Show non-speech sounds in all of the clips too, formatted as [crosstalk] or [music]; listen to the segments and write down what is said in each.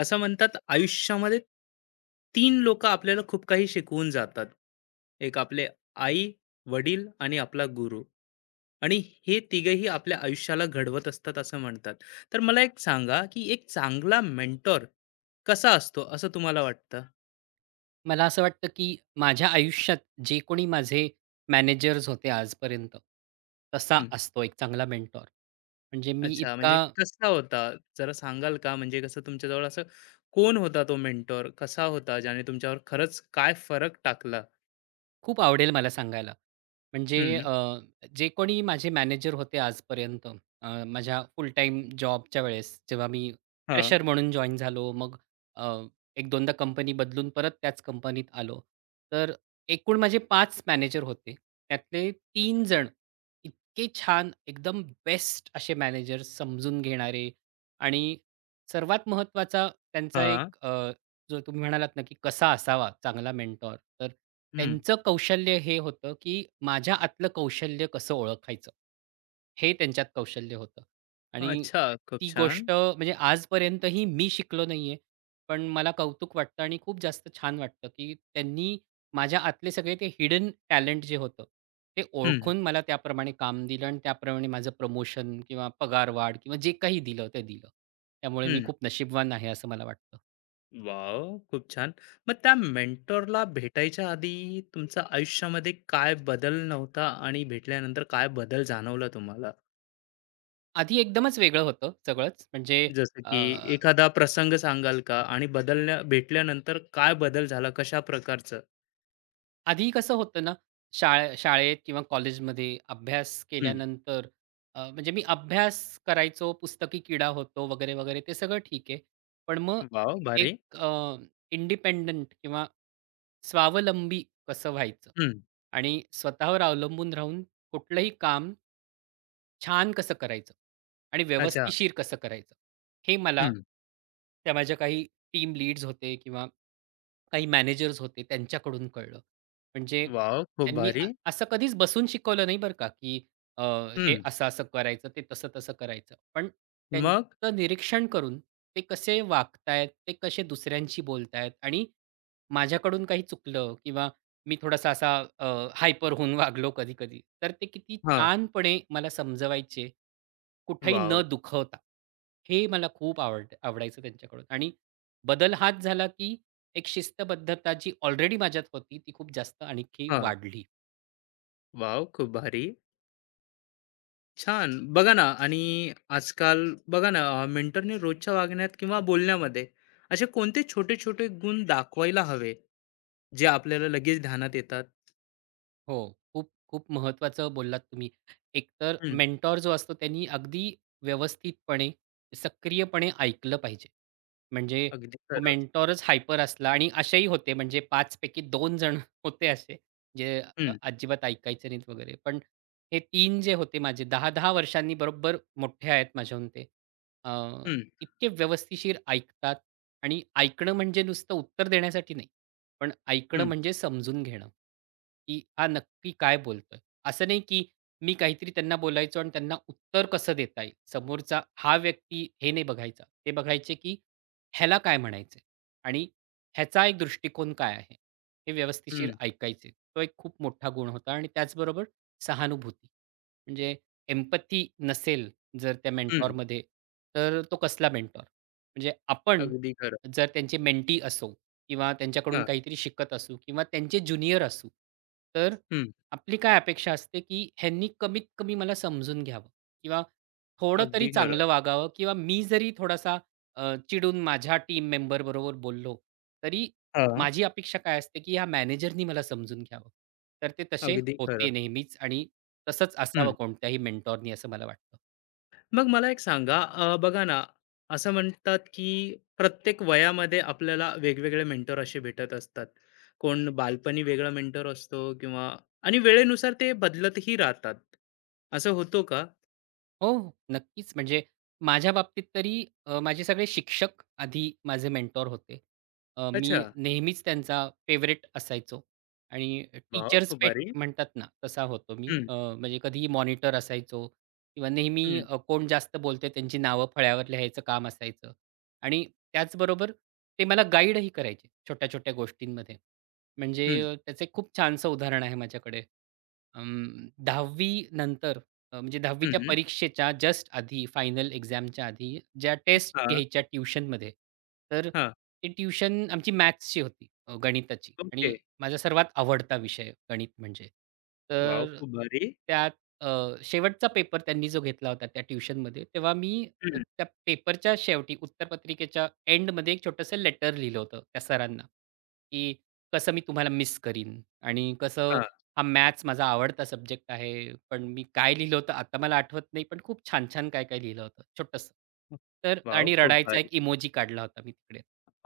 असं म्हणतात आयुष्यामध्ये तीन लोक आपल्याला खूप काही शिकवून जातात. एक आपले आई, वडील आणि आपला गुरु. आणि हे तिघेही आपल्या आयुष्याला घडवत असतात असं म्हणतात. तर मला एक सांगा की एक चांगला मेंटॉर कसा असतो असं तुम्हाला वाटतं? मला असं वाटतं, की माझ्या आयुष्यात जे कोणी माझे मॅनेजर्स होते आजपर्यंत, तसा हं. असतो एक चांगला मेंटॉर. म्हणजे मी अच्छा, इतका म्हणजे कसा होता जरा सांगाल का? म्हणजे कसं तुमच्याजवळ असं कोण होता तो मेंटॉर? कसा होता ज्याने तुमच्यावर खरंच काय फरक टाकला? खूप आवडेल मला सांगायला. म्हणजे हम्म. जे कोणी माझे मॅनेजर होते आजपर्यंत माझ्या फुल टाईम जॉबच्या वेळेस जेव्हा मी हा. प्रेशर म्हणून जॉइन झालो. मग अ, 1-2दा कंपनी बदलून परत त्याच कंपनीत आलो. तर एकूण माझे पाच मॅनेजर होते. त्यातले तीन जण इतके छान एकदम बेस्ट असे मॅनेजर्स समजून घेणारे आणि सर्वात महत्त्वाचा त्यांचा हा. एक जो तुम्ही म्हणालात ना, की कसा असावा चांगला मेंटॉर, तर हम्म. त्यांचं कौशल्य हे होतं, की माझ्या आतलं कौशल्य कसं ओळखायचं, हे त्यांच्यात कौशल्य होतं. आणि अच्छा, खूप ती छान. गोष्ट म्हणजे आजपर्यंतही मी शिकलो नाहीये. पण मला कौतुक वाटतं आणि खूप जास्त छान वाटतं, की त्यांनी माझ्या आतले सगळे ते हिडन टॅलेंट जे होतं, ते हम्म. ओळखून मला त्याप्रमाणे काम दिलं आणि त्याप्रमाणे माझं प्रमोशन किंवा पगारवाढ किंवा जे काही दिलं ते दिलं. त्यामुळे मी हं. खूप नशीबवान आहे असं मला वाटतं. वॉव! खूप छान. मग त्या मेंटॉरला भेटायच्या आधी तुमच्या आयुष्यामध्ये काय बदल नव्हता आणि भेटल्यानंतर काय बदल जाणवला तुम्हाला? आधी एकदमच वेगळं होतं सगळंच. म्हणजे जसं अ, की एखादा प्रसंग सांगाल का? आणि बदलल्या भेटल्यानंतर काय बदल झाला, कशा प्रकारचं? आधी कसं होतं ना, शाळे शाळेत किंवा कॉलेजमध्ये अभ्यास हं. केल्यानंतर म्हणजे मी अभ्यास करायचो, पुस्तकी किडा होतो वगैरे, वगैरे ते सगळं ठीक आहे. पण मग वॉव! भारी. एक इंडिपेंडंट किंवा स्वावलंबी कसं व्हायचं हं. आणि स्वतःवर अवलंबून राहून कुठलंही काम छान कसं करायचं आणि अच्छा. व्यवस्थिशीर कसं करायचं, हे मला हं. त्या माझ्या काही टीम लीड्स होते किंवा काही मॅनेजर्स होते त्यांच्याकडून कळलं. म्हणजे वॉव! खूप त्यांनी भारी. असं कधीच बसून शिकवलं नाही बरं का, की अ, हे हं. असं-असं करायचं, ते तसं-तसं करायचं. पण मग? त्यांचं निरीक्षण करून ते कसे वागतायत, ते कसे दुसऱ्यांशी बोलतायत आणि माझ्याकडून काही चुकलं किंवा मी थोडासा असा हायपर होऊन वागलो कधी-कधी, तर ते किती हां. छानपणे मला समजवायचे, कुठेही न वॉव! दुखवता. हे मला खूप आवडायचं त्यांच्याकडून आणि बदल हाच झाला, की एक शिस्तबद्धता जी ऑलरेडी माझ्यात होती, ती खूप जास्त आणखी हां. वाढली. वॉव! खूप भारी. छान. बघा ना. आणि आजकाल बघा ना, मेंटरने रोजच्या वागण्यात किंवा बोलण्यामध्ये असे कोणते छोटे-छोटे गुण दाखवायला हवे, जे आपल्याला लगेच ध्यानात येतात? हो. खूप, खूप महत्त्वाचं बोललात तुम्ही. एकतर हं. मेंटॉर जो असतो त्यांनी अगदी व्यवस्थितपणे, सक्रियपणे ऐकलं पाहिजे. म्हणजे अगदी तो खरं. मेंटॉरच हायपर असला आणि असेही होते म्हणजे 5 पैकी 2 जण [laughs] होते असे, जे हं. अजिबात ऐकायचे नाहीत वगैरे. पण हे 3 जे होते माझे 10-10 वर्षांनी बरोबर मोठे आहेत माझ्याहून ते. अ, हं. इतके व्यवस्थिशीर ऐकतात आणि ऐकणं म्हणजे नुसतं उत्तर देण्यासाठी नाही. पण ऐकणं हं. म्हणजे समजून घेणं, की हा नक्की काय बोलतोय. असं नाही की मी काहीतरी त्यांना बोलायचो आणि त्यांना उत्तर कसं देता येईल. समोरचा हा व्यक्ती हे नाही बघायचा. ते बघायचे की ह्याला काय म्हणायचंय आणि ह्याचा एक दृष्टिकोन काय आहे? हे व्यवस्थिशीर हं. ऐकायचे. तो एक खूप मोठा गुण होता आणि त्याचबरोबर सहानुभूती. म्हणजे एम्पॅथी नसेल जर त्या हं. मेंटॉरमध्ये, तर तो कसला मेंटॉर? म्हणजे आपण अगदी खरं. जर त्यांचे मेंटी असू किंवा त्यांच्याकडून हां. काहीतरी शिकत असू किंवा त्यांचे ज्युनियर असू. तर हं. आपली काय अपेक्षा असते, की ह्यांनी कमीत कमी मला समजून घ्यावं किंवा थोडं तरी अगदी चांगलं खरं. वागावं किंवा मी जरी थोडासा चिडून माझ्या टीम मेंबरबरोबर बोललो, तरी हां. माझी अपेक्षा काय असते, की ह्या मॅनेजरनी मला समजून घ्यावं. तर ते तसे अगदी होते खरं. नेहमीच आणि तसंच असावं कोणत्याही मेंटॉरनी असं मला वाटतं. मग मला एक सांगा, बघा ना, असं म्हणतात की प्रत्येक वयामध्ये आपल्याला वेगवेगळे मेंटर असे भेटत असतात. कोण बालपणी वेगळा मेंटर असतो किंवा आणि वेळेनुसार ते बदलतही राहतात. असं होतो का? हो, हो. नक्कीच. म्हणजे माझ्या बाबतीत तरी माझे सगळे शिक्षक आधी माझे मेंटॉर होते. अच्छा. मी नेहमीच त्यांचा फेव्हरेट असायचो आणि वाव, टीचर्स खूप पेट भारी. म्हणतात ना, तसा होतो मी. हम्म. म्हणजे कधीही मॉनिटर असायचो किंवा नेहमी हम्म. कोण जास्त बोलते त्यांची नावं फळ्यावर लिहायचं काम असायचं आणि त्याचबरोबर ते मला गाईडही करायचे छोट्या-छोट्या गोष्टींमध्ये. हम्म. म्हणजे त्याचं एक खूप छानसं उदाहरण आहे माझ्याकडे. 10वी नंतर म्हणजे 10वी च्या हम्म. परीक्षेच्या जस्ट आधी, फायनल एक्झामच्या आधी ज्या टेस्ट हा. घ्यायच्या ट्युशनमध्ये, तर हा. ती ट्युशन आमची मॅथ्सची होती, गणिताची ओके. आणि माझा सर्वात आवडता विषय गणित म्हणजे. वाव, तर खूप भारी. त्यात अ, शेवटचा पेपर त्यांनी जो घेतला होता त्या ट्युशनमध्ये, तेव्हा मी हम्म. त्या पेपरच्या शेवटी उत्तरपत्रिकेच्या एंडमध्ये एक छोटंसं लेटर लिहिलं होतं त्या सरांना, की कसं मी तुम्हाला मिस करीन आणि कसं हा. हा मॅथ्स माझा आवडता सब्जेक्ट आहे. पण मी काय लिहिलं होतं आता मला आठवत नाही, पण खूप छान-छान काय-काय लिहिलं होतं, छोटंसं. तर वाव, आणि खूप रडायचा भारी. एक इमोजी काढला होता मी तिकडे.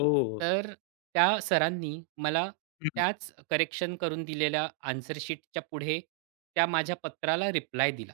ओ. तर त्या सरांनी मला हम्म. त्याच करेक्शन करून दिलेल्या आन्सर शीटच्या पुढे त्या माझ्या पत्राला रिप्लाय दिला.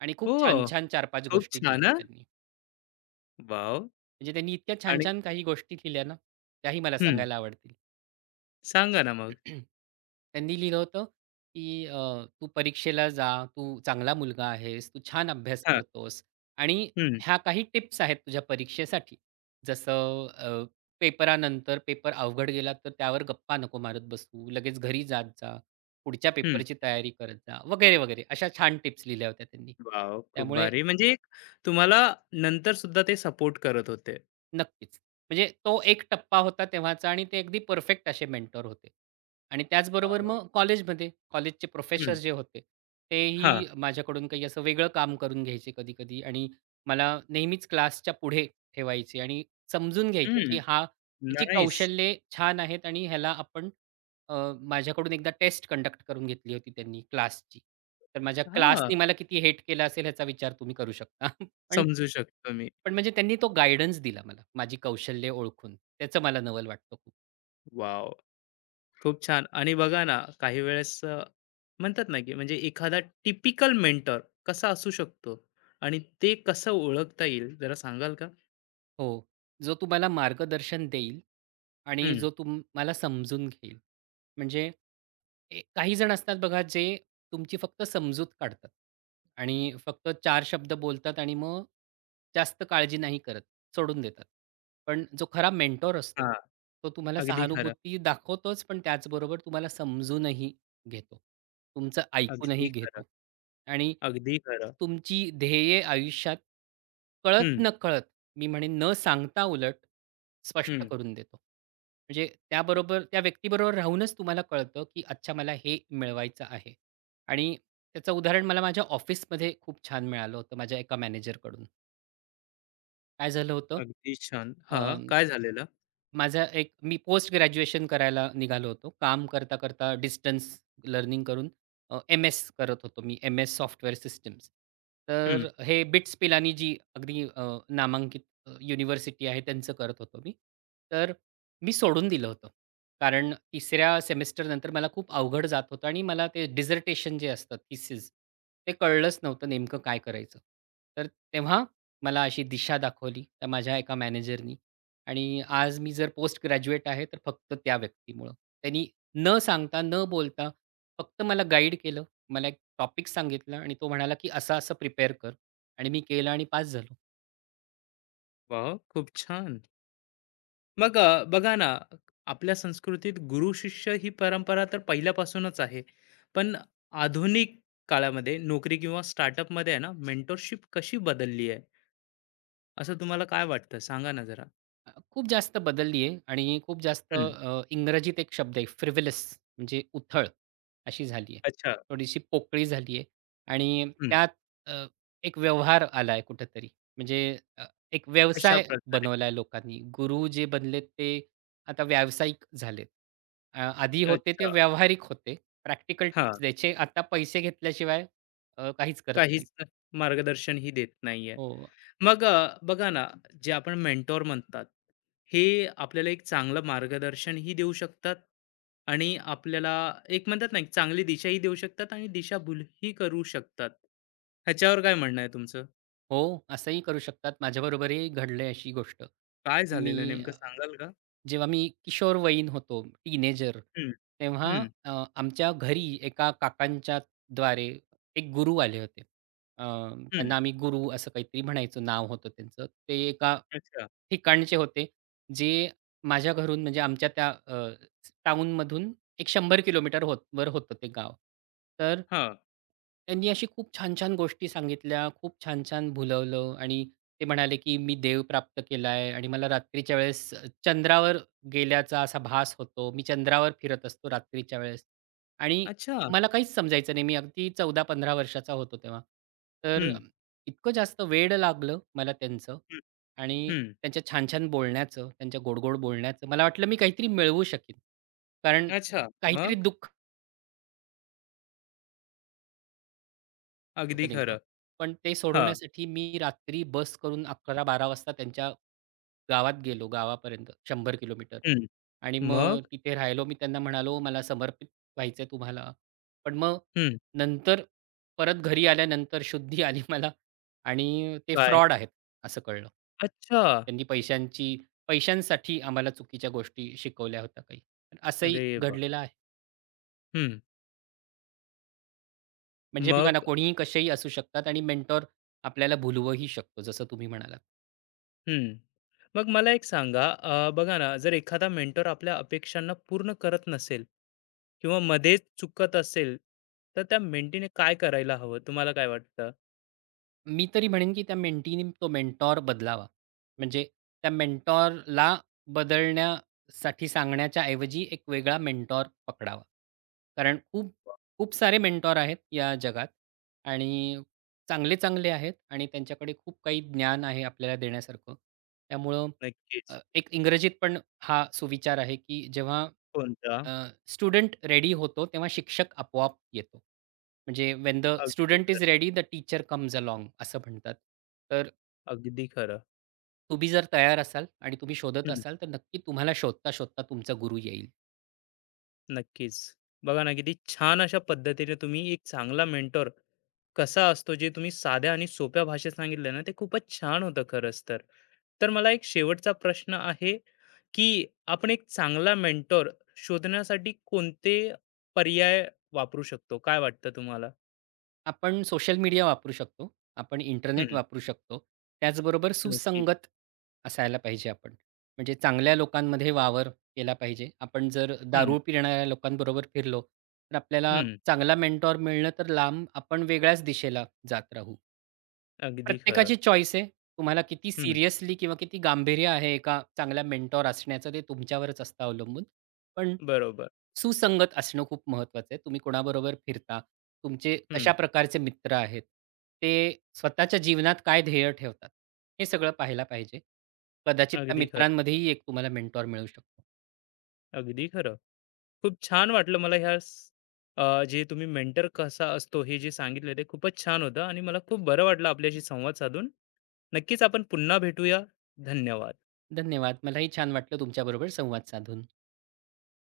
आणि खूप ओ, छान-छान 4-5 खूप गोष्टी छान लिहिल्या हा. त्यांनी. वाव. म्हणजे त्यांनी इतक्या आणि छान-छान काही गोष्टी लिहिल्या ना, त्याही मला हम्म. सांगायला आवडतील. सांगा ना मग. [clears throat] त्यांनी लिहिलं होतं, की "तू परीक्षेला जा, तू चांगला मुलगा आहेस, तू छान अभ्यास हा. करतोस आणि हम्म. ह्या काही टिप्स आहेत तुझ्या परीक्षेसाठी. जसं पेपरानंतर पेपर अवघड गेला तर त्यावर गप्पा नको मारत बसू, लगेच घरी जात जा, पुढच्या पेपरची तयारी करत जा," वगैरे, वगैरे. अशा छान टिप्स लिहिल्या होत्या त्यांनी. वाव, खूप त्यामुळे भारी. म्हणजे एक तुम्हाला नंतर सुद्धा ते सपोर्ट करत होते. नक्कीच. म्हणजे तो एक टप्पा होता तेव्हाचा आणि ते अगदी परफेक्ट असे मेंटर होते. आणि त्याचबरोबर वॉव! मग कॉलेजमध्ये, कॉलेजचे प्रोफेसर हं. जे होते, हां. तेही माझ्याकडून काही असं वेगळं काम करून घ्यायचे कधी-कधी आणि मला नेहमीच क्लासच्या पुढे ठेवायचे आणि समजून घ्यायचे, की हं. हा ह्याची नाईस. कौशल्ये छान आहेत आणि ह्याला आपण अ, माझ्याकडून एकदा टेस्ट कंडक्ट करून घेतली होती त्यांनी क्लासची. तर माझ्या हां. क्लासनी मला किती हेट केलं असेल ह्याचा विचार तुम्ही करू शकता. [laughs] पण समजू शकतो मी. पण म्हणजे त्यांनी तो गाईडन्स दिला मला, माझी कौशल्ये ओळखून. त्याचं मला नवल वाटतं खूप. वॉव! खूप छान. आणि बघा ना, काही वेळेस म्हणतात ना, की म्हणजे एखादा टिपिकल मेंटर कसा असू शकतो आणि ते कसं ओळखता येईल जरा सांगाल का? हो. जो तुम्हाला मार्गदर्शन देईल आणि हं. जो तुम्हाला समजून घेईल. म्हणजे ए काही जण असतात बघा जे तुमची फक्त समजूत काढतात आणि फक्त चार शब्द बोलतात आणि मग जास्त काळजी नाही करत, सोडून देतात. पण जो खरा मेंटॉर असतो, हां. तो तुम्हाला अगदी खरं. सहानुभूती दाखवतोच, पण त्याचबरोबर तुम्हाला समजूनही घेतो. तुमचं अगदी ऐकूनही खरं. घेतो आणि अगदी खरं. तुमची ध्येये आयुष्यात हं. हं. कळत-नकळत मी म्हणेन न सांगता उलट स्पष्ट हं. करून देतो. म्हणजे त्याबरोबर त्या व्यक्तीबरोबर राहूनच तुम्हाला कळतं, की अच्छा मला हे मिळवायचं आहे. आणि त्याचं उदाहरण मला माझ्या ऑफिसमध्ये खूप छान मिळालं होतं माझ्या एका मॅनेजरकडून. काय झालं होतं? अगदी छान. हां, काय झालेलं? माझा एक मी पोस्ट ग्रॅज्युएशन करायला निघालो होतो. काम करता-करता डिस्टन्स लर्निंग करून एम-एस करत होतो मी. MS software systems. हं. तर हे बिट्स पिलानी जी अगदी नामांकित युनिव्हर्सिटी आहे त्यांचं करत होतो मी. तर मी सोडून दिलं होतं. कारण तिसऱ्या सेमेस्टरनंतर मला खूप अवघड जात होतं आणि मला ते डिसर्टेशन जे असतं थीसिस ते कळलंच नव्हतं नेमकं काय करायचं. तर तेव्हा मला अशी दिशा दाखवली त्या माझ्या एका मॅनेजरनी आणि आज मी जर पोस्ट ग्रॅज्युएट आहे, तर फक्त त्या व्यक्तीमुळं. त्यांनी न सांगता, न बोलता फक्त मला गाईड केलं. मला एक टॉपिक सांगितला आणि तो म्हणाला, की "असं-असं प्रिपेअर कर." आणि मी केलं आणि पास झालो. वॉव! खूप छान. मग बघा ना, आपल्या संस्कृतीत गुरु-शिष्य ही परंपरा तर पहिल्यापासूनच आहे. पण आधुनिक काळामध्ये नोकरी किंवा स्टार्टअपमध्ये आहे ना, मेंटरशिप कशी बदलली आहे? असं तुम्हाला काय वाटतं? सांगा ना जरा. खूप जास्त बदलली आहे आणि खूप जास्त हं. इंग्रजीत एक शब्द आहे फ्रिव्हिलस म्हणजे उथळ अशी झाली आहे. अच्छा. थोडीशी पोकळी झाली आहे आणि हं. त्यात अ, एक व्यवहार आला आहे कुठेतरी म्हणजे अ, एक व्यवसाय कशाप्रकारे? बनवला आहे लोकांनी. गुरु जे बनलेत ते आता व्यावसायिक झालेत. आधी होते ते अच्छा. व्यावहारिक होते. प्रॅक्टिकल हां. टिप्स द्यायचे. आता पैसे घेतल्याशिवाय काहीच करत नाहीत. काहीच मार्गदर्शनही देत नाहीये. हो. मग बघा ना, जे आपण मेंटॉर म्हणतात, हे आपल्याला एक चांगलं मार्गदर्शनही देऊ शकतात आणि आपल्याला एक म्हणतात ना, एक चांगली दिशाही देऊ शकतात आणि दिशाभूलही करू शकतात. ह्याच्यावर काय म्हणणं आहे तुमचं? हो, असंही करू शकतात. माझ्याबरोबरही घडली अशी गोष्ट. काय झालेलं मी नेमकं अ, सांगाल का? जेव्हा मी किशोरवयीन होतो, टीनेजर, हं. तेव्हा हं. आमच्या घरी एका काकांच्या द्वारे एक गुरु आले होते. अ, हं. त्यांना आम्ही गुरु असं काहीतरी म्हणायचो, नाव होतं त्यांचं. ते एका अच्छा. ठिकाणचे होते, जे माझ्या घरून म्हणजे आमच्या त्या टाउनमधून एक 100 किलोमीटर होत वर होतं ते गाव. तर हां. त्यांनी अशी खूप छान-छान गोष्टी सांगितल्या, खूप छान-छान भुलवलं आणि ते म्हणाले, की "मी देव प्राप्त केला आहे आणि मला रात्रीच्या वेळेस चंद्रावर गेल्याचा असा भास होतो. मी चंद्रावर फिरत असतो रात्रीच्या वेळेस." आणि अच्छा. मला काहीच समजायचं नाही. मी अगदी 14-15 वर्षाचा होतो तेव्हा. तर हं. इतकं जास्त वेड लागलं मला त्यांचं हं. आणि हं. त्यांच्या छान-छान बोलण्याचं, त्यांच्या गोड बोलण्याचं. मला वाटलं मी काहीतरी मिळवू शकेन. कारण अच्छा. काहीतरी मग? दुःख अगदी होतं नेमकं. खरं. पण ते हां. सोडवण्यासाठी मी रात्री बस करून 11 बारा वाजता त्यांच्या गावात गेलो, गावापर्यंत 100 किलोमीटर हं. आणि मग मग? तिथे राहिलो. मी त्यांना म्हणालो, "मला समर्पित व्हायचं आहे तुम्हाला." पण मग हं. नंतर परत घरी आल्यानंतर शुद्धी आली [laughs] मला आणि ते काय? फ्रॉड आहेत असं कळलं. अच्छा. त्यांनी पैशांसाठी आम्हाला चुकीच्या गोष्टी शिकवल्या होत्या काही. पण असंही अरे! घडलेलं आहे. हं. म्हणजे बघा ना, मग. कोणीही कसेही असू शकतात आणि मेंटॉर आपल्याला भुलवूही शकतो, जसं तुम्ही म्हणालात. हं. मग मला एक सांगा, बघा ना, जर एखादा मेंटर आपल्या अपेक्षांना पूर्ण करत नसेल किंवा मध्येच चुकत असेल, तर त्या मेंटीने काय करायला हवं? तुम्हाला काय वाटतं? मी तरी म्हणेन, की त्या मेंटीनी तो मेंटॉर बदलावा. म्हणजे त्या मेंटॉरला बदलण्यासाठी सांगण्याच्या ऐवजी एक वेगळा मेंटॉर पकडावा. कारण खूप खूप सारे मेंटॉर आहेत या जगात आणि चांगले-चांगले आहेत आणि त्यांच्याकडे खूप काही ज्ञान आहे आपल्याला देण्यासारखं. त्यामुळं नक्कीच. एक इंग्रजीत पण हा सुविचार आहे, की जेव्हा कोणता? अ, स्टुडंट रेडी होतो तेव्हा शिक्षक आपोआप येतो. म्हणजे व्हेन द अगदी स्टुडंट इज खरं. Ready the teacher comes along असं म्हणतात. तर अगदी खरं. तुम्ही जर तयार असाल आणि तुम्ही शोधत हं. असाल तर नक्की तुम्हाला शोधता-शोधता तुमचा गुरु येईल. नक्कीच. बघा ना, किती छान अशा पद्धतीने तुम्ही एक चांगला मेंटर कसा असतो जे तुम्ही साध्या आणि सोप्या भाषेत सांगितलं ना ते खूपच छान होतं खरंच. तर तर मला एक शेवटचा प्रश्न आहे की आपण एक चांगला मेंटॉर शोधण्यासाठी कोणते पर्याय वापरू शकतो? काय वाटतं तुम्हाला? आपण सोशल मीडिया वापरू शकतो. आपण इंटरनेट हम्म. वापरू शकतो. त्याचबरोबर नक्की. सुसंगत असायला पाहिजे आपण. म्हणजे चांगल्या लोकांमध्ये वावर केला पाहिजे. आपण जर हम्म. दारू पिणाऱ्या लोकांबरोबर फिरलो तर आपल्याला हम्म. चांगला मेंटॉर मिळणं तर लांब, आपण वेगळ्याच दिशेला जात राहू. अगदी खरं. प्रत्येकाची चॉईस आहे. तुम्हाला किती हम्म. सिरियसली किंवा किती गांभीर्य आहे एका चांगल्या मेंटॉर असण्याचं ते तुमच्यावरच असतं अवलंबून. पण बरोबर. सुसंगत असणं खूप महत्वाचं आहे. तुम्ही कोणाबरोबर फिरता, तुमचे कशा हम्म. प्रकारचे मित्र आहेत, ते स्वतःच्या जीवनात काय ध्येय ठेवतात, हे सगळं पाहायला पाहिजे. कदाचित त्या अगदी खरं. मित्रांमध्येही एक तुम्हाला मेंटॉर मिळू शकतो. अगदी खरं. खूप छान वाटलं मला ह्या जे तुम्ही मेंटर कसा असतो हे जे सांगितलं ते खूपच छान होतं आणि मला खूप बरं वाटलं आपल्याशी संवाद साधून. नक्कीच आपण पुन्हा भेटूया. धन्यवाद. धन्यवाद. मलाही छान वाटलं तुमच्याबरोबर संवाद साधून.